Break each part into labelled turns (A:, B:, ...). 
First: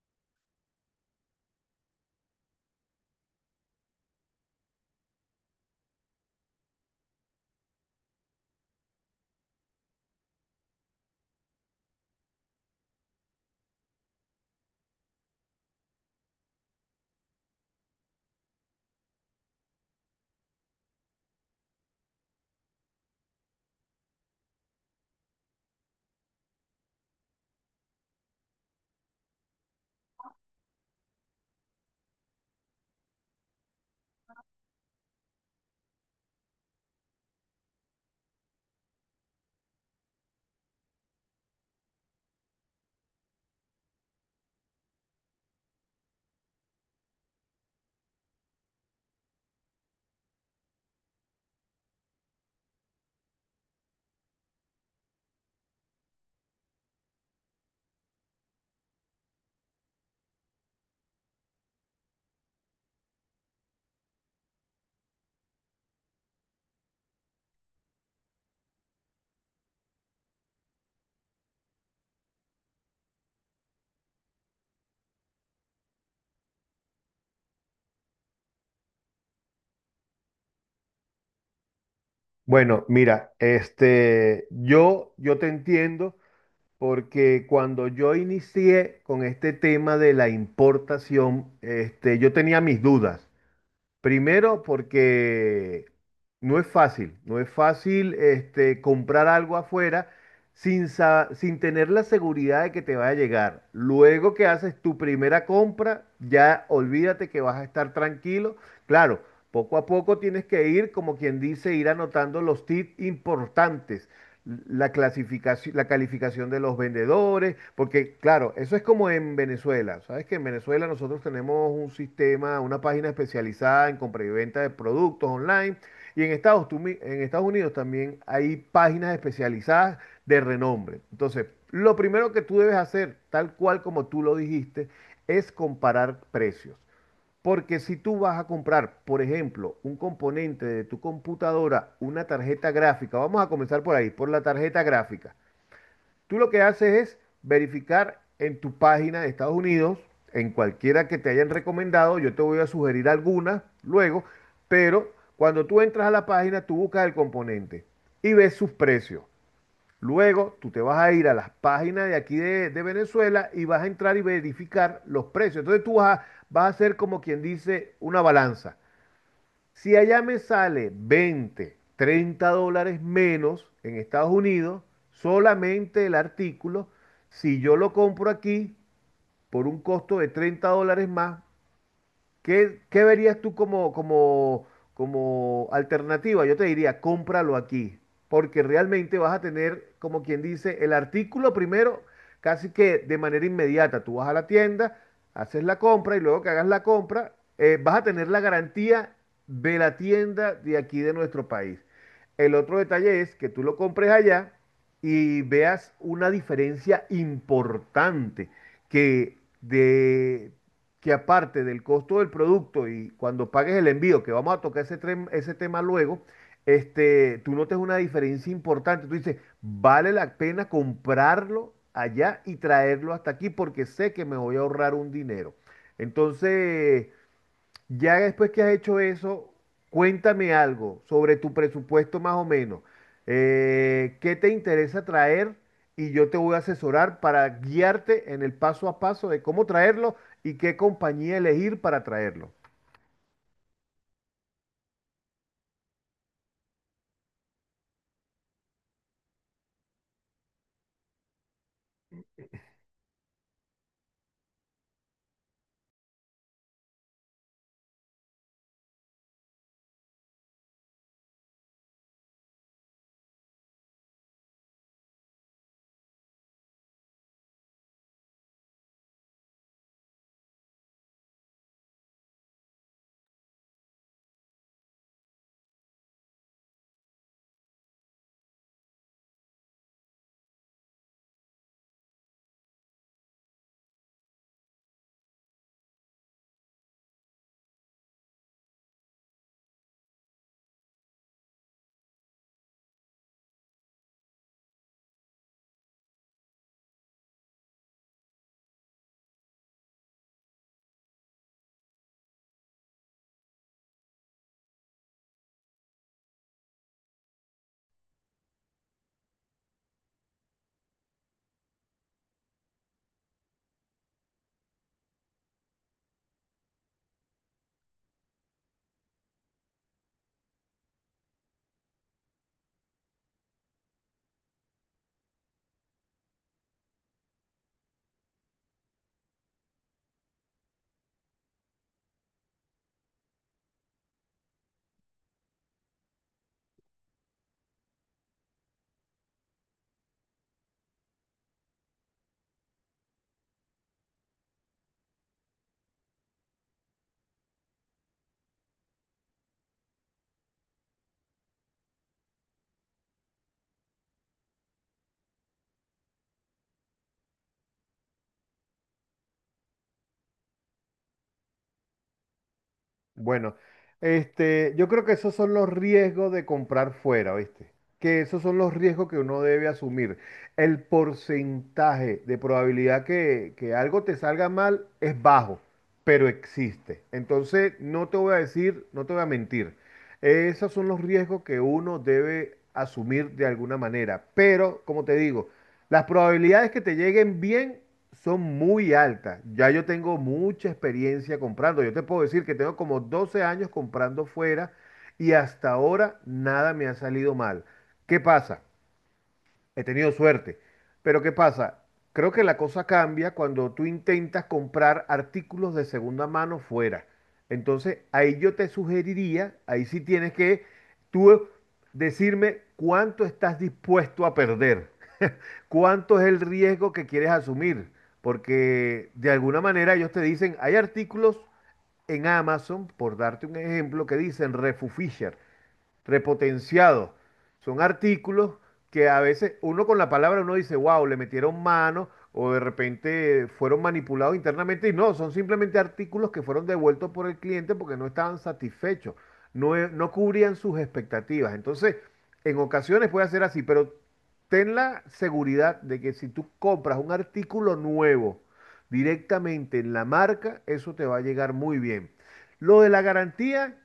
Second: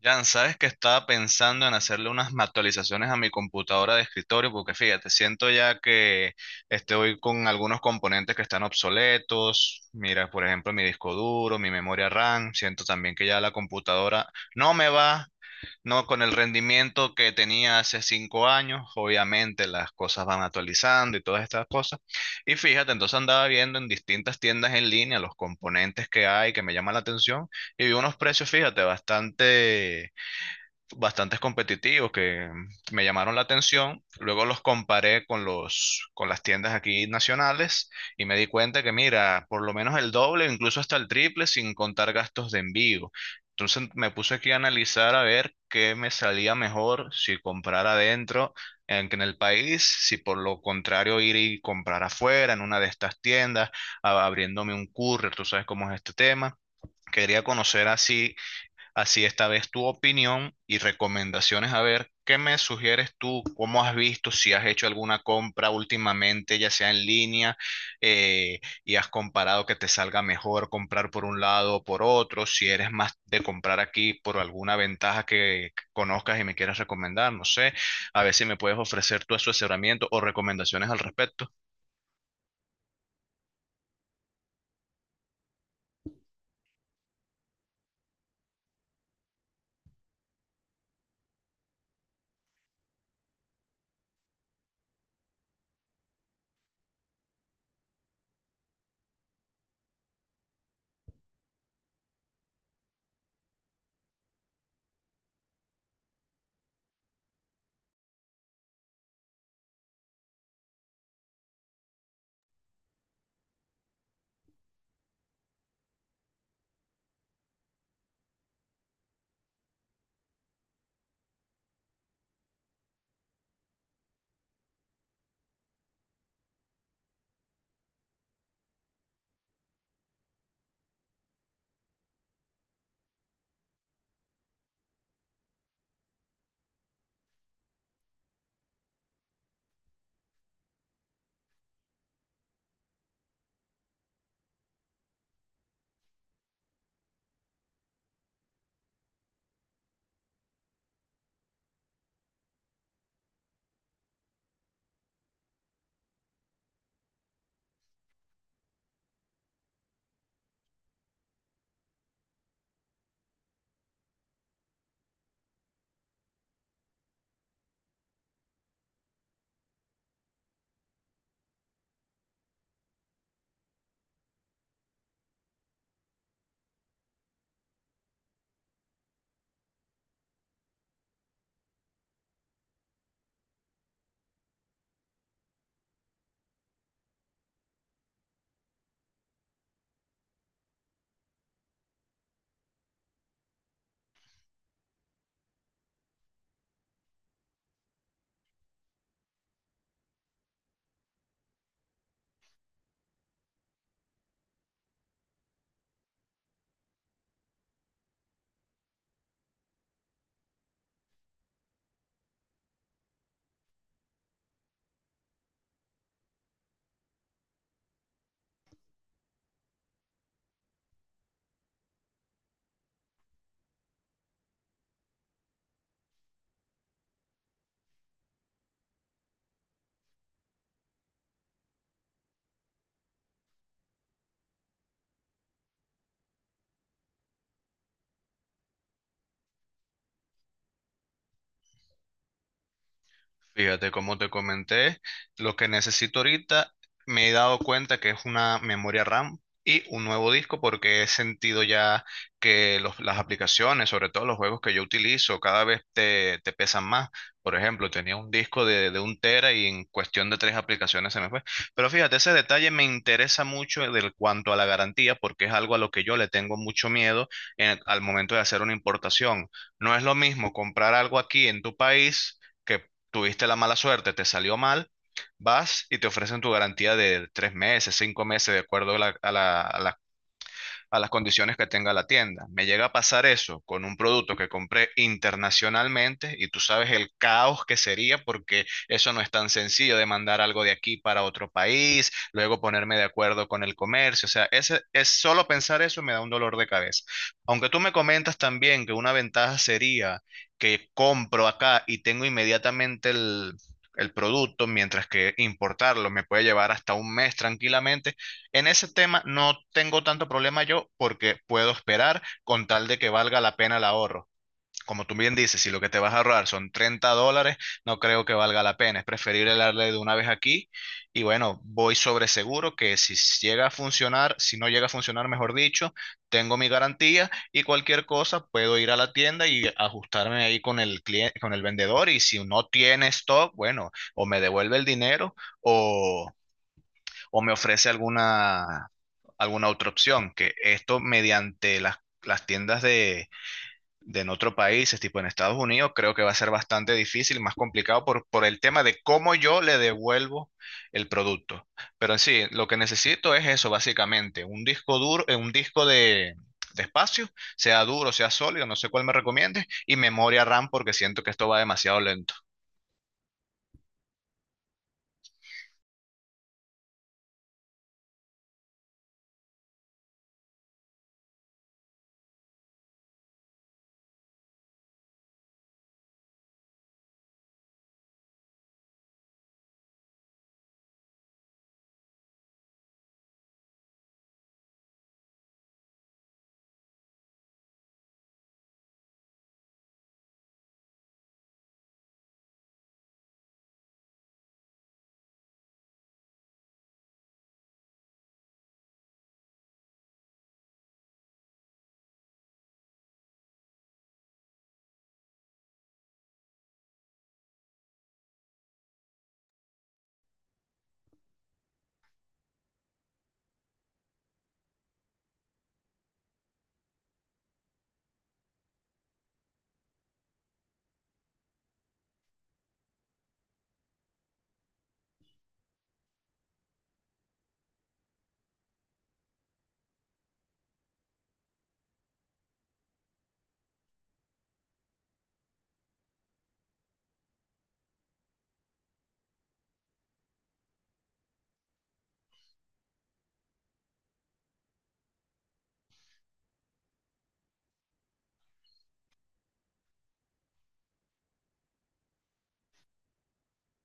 A: Jan, sabes que estaba pensando en hacerle unas actualizaciones a mi computadora de escritorio, porque fíjate, siento ya que estoy con algunos componentes que están obsoletos. Mira, por ejemplo, mi disco duro, mi memoria RAM. Siento también que ya la computadora no me va, no con el rendimiento que tenía hace 5 años. Obviamente las cosas van actualizando y todas estas cosas. Y fíjate, entonces andaba viendo en distintas tiendas en línea los componentes que hay que me llaman la atención y vi unos precios, fíjate, bastantes competitivos que me llamaron la atención. Luego los comparé con con las tiendas aquí nacionales y me di cuenta que, mira, por lo menos el doble, incluso hasta el triple, sin contar gastos de envío. Entonces me puse aquí a analizar a ver qué me salía mejor si comprar adentro en el país, si por lo contrario ir y comprar afuera en una de estas tiendas, abriéndome un courier, tú sabes cómo es este tema. Quería conocer así Así esta vez tu opinión y recomendaciones. A ver, ¿qué me sugieres tú? ¿Cómo has visto? Si has hecho alguna compra últimamente, ya sea en línea, y has comparado que te salga mejor comprar por un lado o por otro. Si eres más de comprar aquí por alguna ventaja que conozcas y me quieras recomendar, no sé. A ver si me puedes ofrecer tu asesoramiento o recomendaciones al respecto.
B: Bueno, mira, yo te entiendo porque cuando yo inicié con este tema de la importación, yo tenía mis dudas. Primero porque no es fácil, no es fácil comprar algo afuera sin tener la seguridad de que te va a llegar. Luego que haces tu primera compra, ya olvídate que vas a estar tranquilo. Claro, poco a poco tienes que ir, como quien dice, ir anotando los tips importantes, la clasificación, la calificación de los vendedores, porque claro, eso es como en Venezuela. Sabes que en Venezuela nosotros tenemos un sistema, una página especializada en compra y venta de productos online, y en Estados Unidos también hay páginas especializadas de renombre. Entonces, lo primero que tú debes hacer, tal cual como tú lo dijiste, es comparar precios. Porque si tú vas a comprar, por ejemplo, un componente de tu computadora, una tarjeta gráfica, vamos a comenzar por ahí, por la tarjeta gráfica. Tú lo que haces es verificar en tu página de Estados Unidos, en cualquiera que te hayan recomendado, yo te voy a sugerir algunas luego, pero cuando tú entras a la página, tú buscas el componente y ves sus precios. Luego tú te vas a ir a las páginas de aquí de Venezuela y vas a entrar y verificar los precios. Entonces tú vas a hacer como quien dice una balanza. Si allá me sale 20, $30 menos en Estados Unidos, solamente el artículo, si yo lo compro aquí por un costo de $30 más, ¿Qué verías tú como alternativa? Yo te diría, cómpralo aquí, porque realmente vas a tener, como quien dice, el artículo primero, casi que de manera inmediata. Tú vas a la tienda, haces la compra y luego que hagas la compra, vas a tener la garantía de la tienda de aquí de nuestro país. El otro detalle es que tú lo compres allá y veas una diferencia importante que de que aparte del costo del producto y cuando pagues el envío, que vamos a tocar ese tema luego, tú notes una diferencia importante. Tú dices, vale la pena comprarlo allá y traerlo hasta aquí porque sé que me voy a ahorrar un dinero. Entonces, ya después que has hecho eso, cuéntame algo sobre tu presupuesto más o menos. ¿Qué te interesa traer? Y yo te voy a asesorar para guiarte en el paso a paso de cómo traerlo y qué compañía elegir para traerlo.
A: Fíjate, como te comenté, lo que necesito ahorita me he dado cuenta que es una memoria RAM y un nuevo disco porque he sentido ya que las aplicaciones, sobre todo los juegos que yo utilizo, cada vez te pesan más. Por ejemplo, tenía un disco de un tera y en cuestión de tres aplicaciones se me fue. Pero fíjate, ese detalle me interesa mucho del cuanto a la garantía porque es algo a lo que yo le tengo mucho miedo al momento de hacer una importación. No es lo mismo comprar algo aquí en tu país, tuviste la mala suerte, te salió mal, vas y te ofrecen tu garantía de 3 meses, 5 meses, de acuerdo a la a las condiciones que tenga la tienda. Me llega a pasar eso con un producto que compré internacionalmente y tú sabes el caos que sería porque eso no es tan sencillo de mandar algo de aquí para otro país, luego ponerme de acuerdo con el comercio. O sea, ese, es solo pensar eso me da un dolor de cabeza. Aunque tú me comentas también que una ventaja sería que compro acá y tengo inmediatamente el producto, mientras que importarlo me puede llevar hasta un mes tranquilamente. En ese tema no tengo tanto problema yo porque puedo esperar con tal de que valga la pena el ahorro. Como tú bien dices, si lo que te vas a ahorrar son $30, no creo que valga la pena. Es preferible darle de una vez aquí y bueno, voy sobre seguro que si llega a funcionar, si no llega a funcionar, mejor dicho, tengo mi garantía y cualquier cosa puedo ir a la tienda y ajustarme ahí con el cliente, con el vendedor y si no tiene stock, bueno, o me devuelve el dinero o me ofrece alguna, alguna otra opción, que esto mediante las tiendas de en otro país, es tipo en Estados Unidos, creo que va a ser bastante difícil, más complicado por el tema de cómo yo le devuelvo el producto. Pero en sí, lo que necesito es eso, básicamente, un disco duro, un disco de espacio, sea duro, sea sólido, no sé cuál me recomiendes, y memoria RAM porque siento que esto va demasiado lento.
B: Bueno, yo creo que esos son los riesgos de comprar fuera, ¿viste? Que esos son los riesgos que uno debe asumir. El porcentaje de probabilidad que algo te salga mal es bajo, pero existe. Entonces, no te voy a decir, no te voy a mentir. Esos son los riesgos que uno debe asumir de alguna manera. Pero, como te digo, las probabilidades que te lleguen bien son muy altas. Ya yo tengo mucha experiencia comprando. Yo te puedo decir que tengo como 12 años comprando fuera y hasta ahora nada me ha salido mal. ¿Qué pasa? He tenido suerte. Pero ¿qué pasa? Creo que la cosa cambia cuando tú intentas comprar artículos de segunda mano fuera. Entonces, ahí yo te sugeriría, ahí sí tienes que tú decirme cuánto estás dispuesto a perder, cuánto es el riesgo que quieres asumir, porque de alguna manera ellos te dicen, hay artículos en Amazon, por darte un ejemplo, que dicen Refu Fisher repotenciados. Son artículos que a veces uno con la palabra uno dice, wow, le metieron mano o de repente fueron manipulados internamente y no, son simplemente artículos que fueron devueltos por el cliente porque no estaban satisfechos, no, no cubrían sus expectativas. Entonces, en ocasiones puede ser así, pero ten la seguridad de que si tú compras un artículo nuevo directamente en la marca, eso te va a llegar muy bien. Lo de la garantía,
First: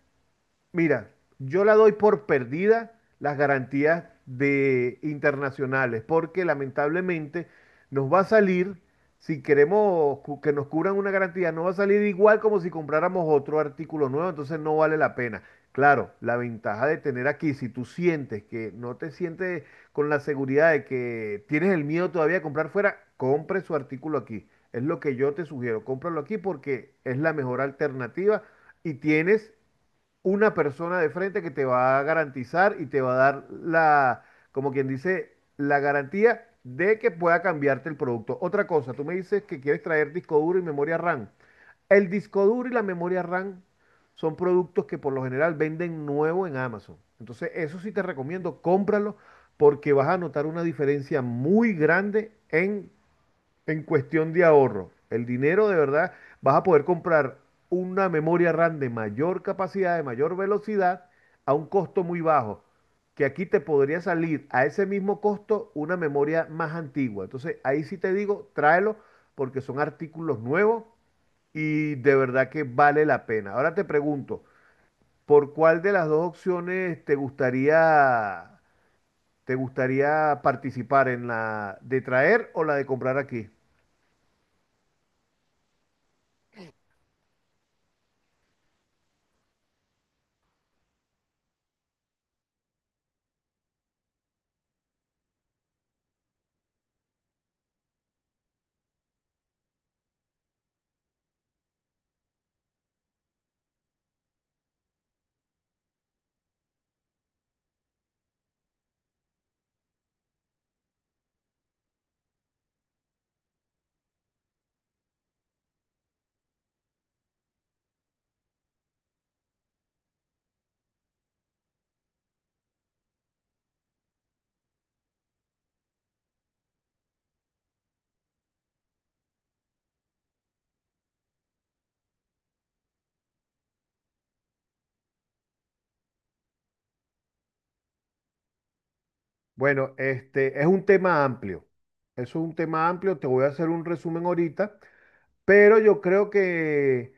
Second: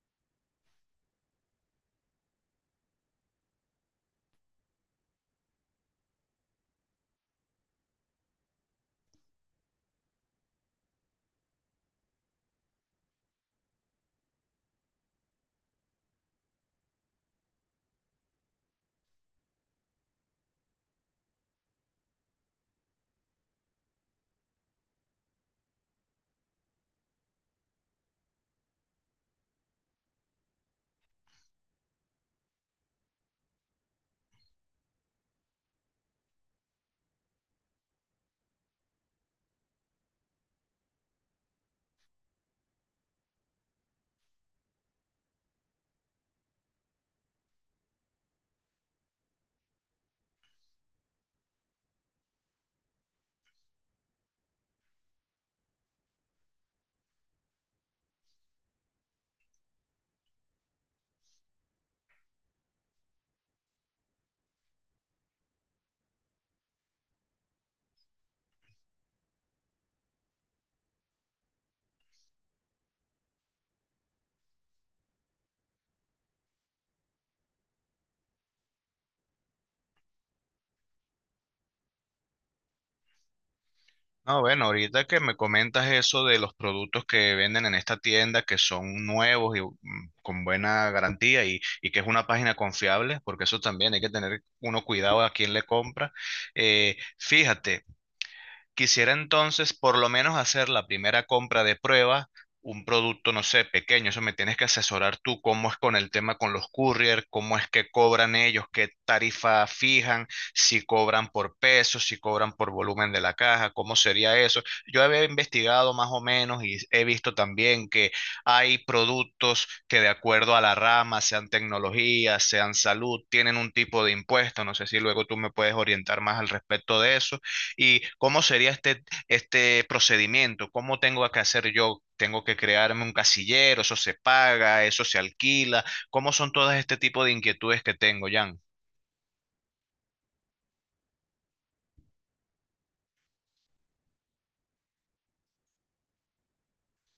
B: mira, yo la doy por perdida las garantías de internacionales, porque lamentablemente nos va a salir, si queremos que nos cubran una garantía, no va a salir igual como si compráramos otro artículo nuevo, entonces no vale la pena. Claro, la ventaja de tener aquí, si tú sientes que no te sientes con la seguridad de que tienes el miedo todavía de comprar fuera, compre su artículo aquí. Es lo que yo te sugiero, cómpralo aquí porque es la mejor alternativa y tienes una persona de frente que te va a garantizar y te va a dar la, como quien dice, la garantía de que pueda cambiarte el producto. Otra cosa, tú me dices que quieres traer disco duro y memoria RAM. El disco duro y la memoria RAM son productos que por lo general venden nuevo en Amazon. Entonces, eso sí te recomiendo, cómpralo porque vas a notar una diferencia muy grande en cuestión de ahorro. El dinero de verdad, vas a poder comprar una memoria RAM de mayor capacidad, de mayor velocidad, a un costo muy bajo. Que aquí te podría salir a ese mismo costo una memoria más antigua. Entonces, ahí sí te digo, tráelo porque son artículos nuevos y de verdad que vale la pena. Ahora te pregunto, ¿por cuál de las dos opciones te gustaría participar, en la de traer o la de comprar aquí?
A: No, bueno, ahorita que me comentas eso de los productos que venden en esta tienda que son nuevos y con buena garantía y que es una página confiable, porque eso también hay que tener uno cuidado a quién le compra. Fíjate. Quisiera entonces por lo menos hacer la primera compra de prueba, un producto, no sé, pequeño. Eso me tienes que asesorar tú, cómo es con el tema con los courier, cómo es que cobran ellos, qué tarifa fijan, si cobran por peso, si cobran por volumen de la caja, cómo sería eso. Yo había investigado más o menos y he visto también que hay productos que de acuerdo a la rama, sean tecnología, sean salud, tienen un tipo de impuesto. No sé si luego tú me puedes orientar más al respecto de eso. ¿Y cómo sería este procedimiento? ¿Cómo tengo que hacer yo? ¿Tengo que crearme un casillero? ¿Eso se paga? ¿Eso se alquila? ¿Cómo son todas este tipo de inquietudes que tengo, Jan?
B: Bueno, este es un tema amplio. Eso es un tema amplio. Te voy a hacer un resumen ahorita, pero yo creo que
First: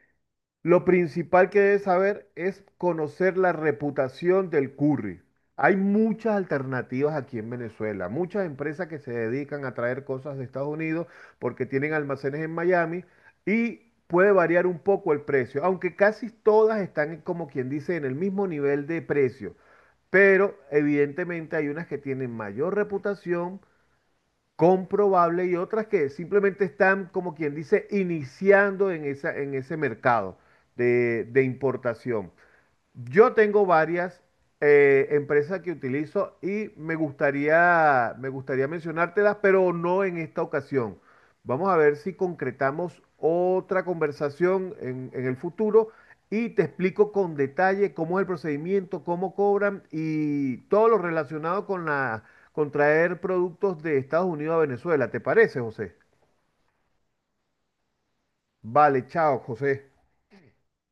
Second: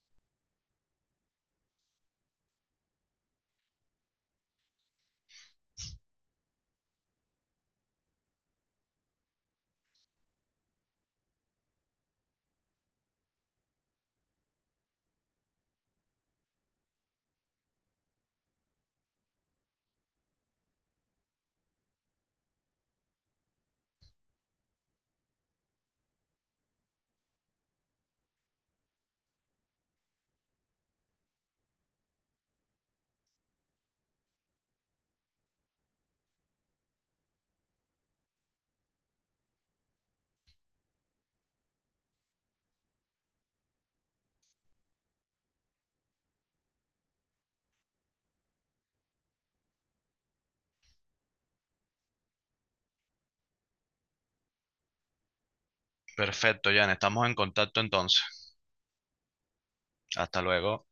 B: lo principal que debes saber es conocer la reputación del curry. Hay muchas alternativas aquí en Venezuela, muchas empresas que se dedican a traer cosas de Estados Unidos porque tienen almacenes en Miami y puede variar un poco el precio, aunque casi todas están como quien dice en el mismo nivel de precio, pero evidentemente hay unas que tienen mayor reputación comprobable y otras que simplemente están, como quien dice, iniciando en esa, en ese mercado de importación. Yo tengo varias empresas que utilizo y me gustaría mencionártelas, pero no en esta ocasión. Vamos a ver si concretamos otra conversación en el futuro y te explico con detalle cómo es el procedimiento, cómo cobran y todo lo relacionado con con traer productos de Estados Unidos a Venezuela. ¿Te parece, José?
A: Perfecto, Jan. Estamos en contacto entonces.
B: Vale, chao, José.
A: Hasta luego.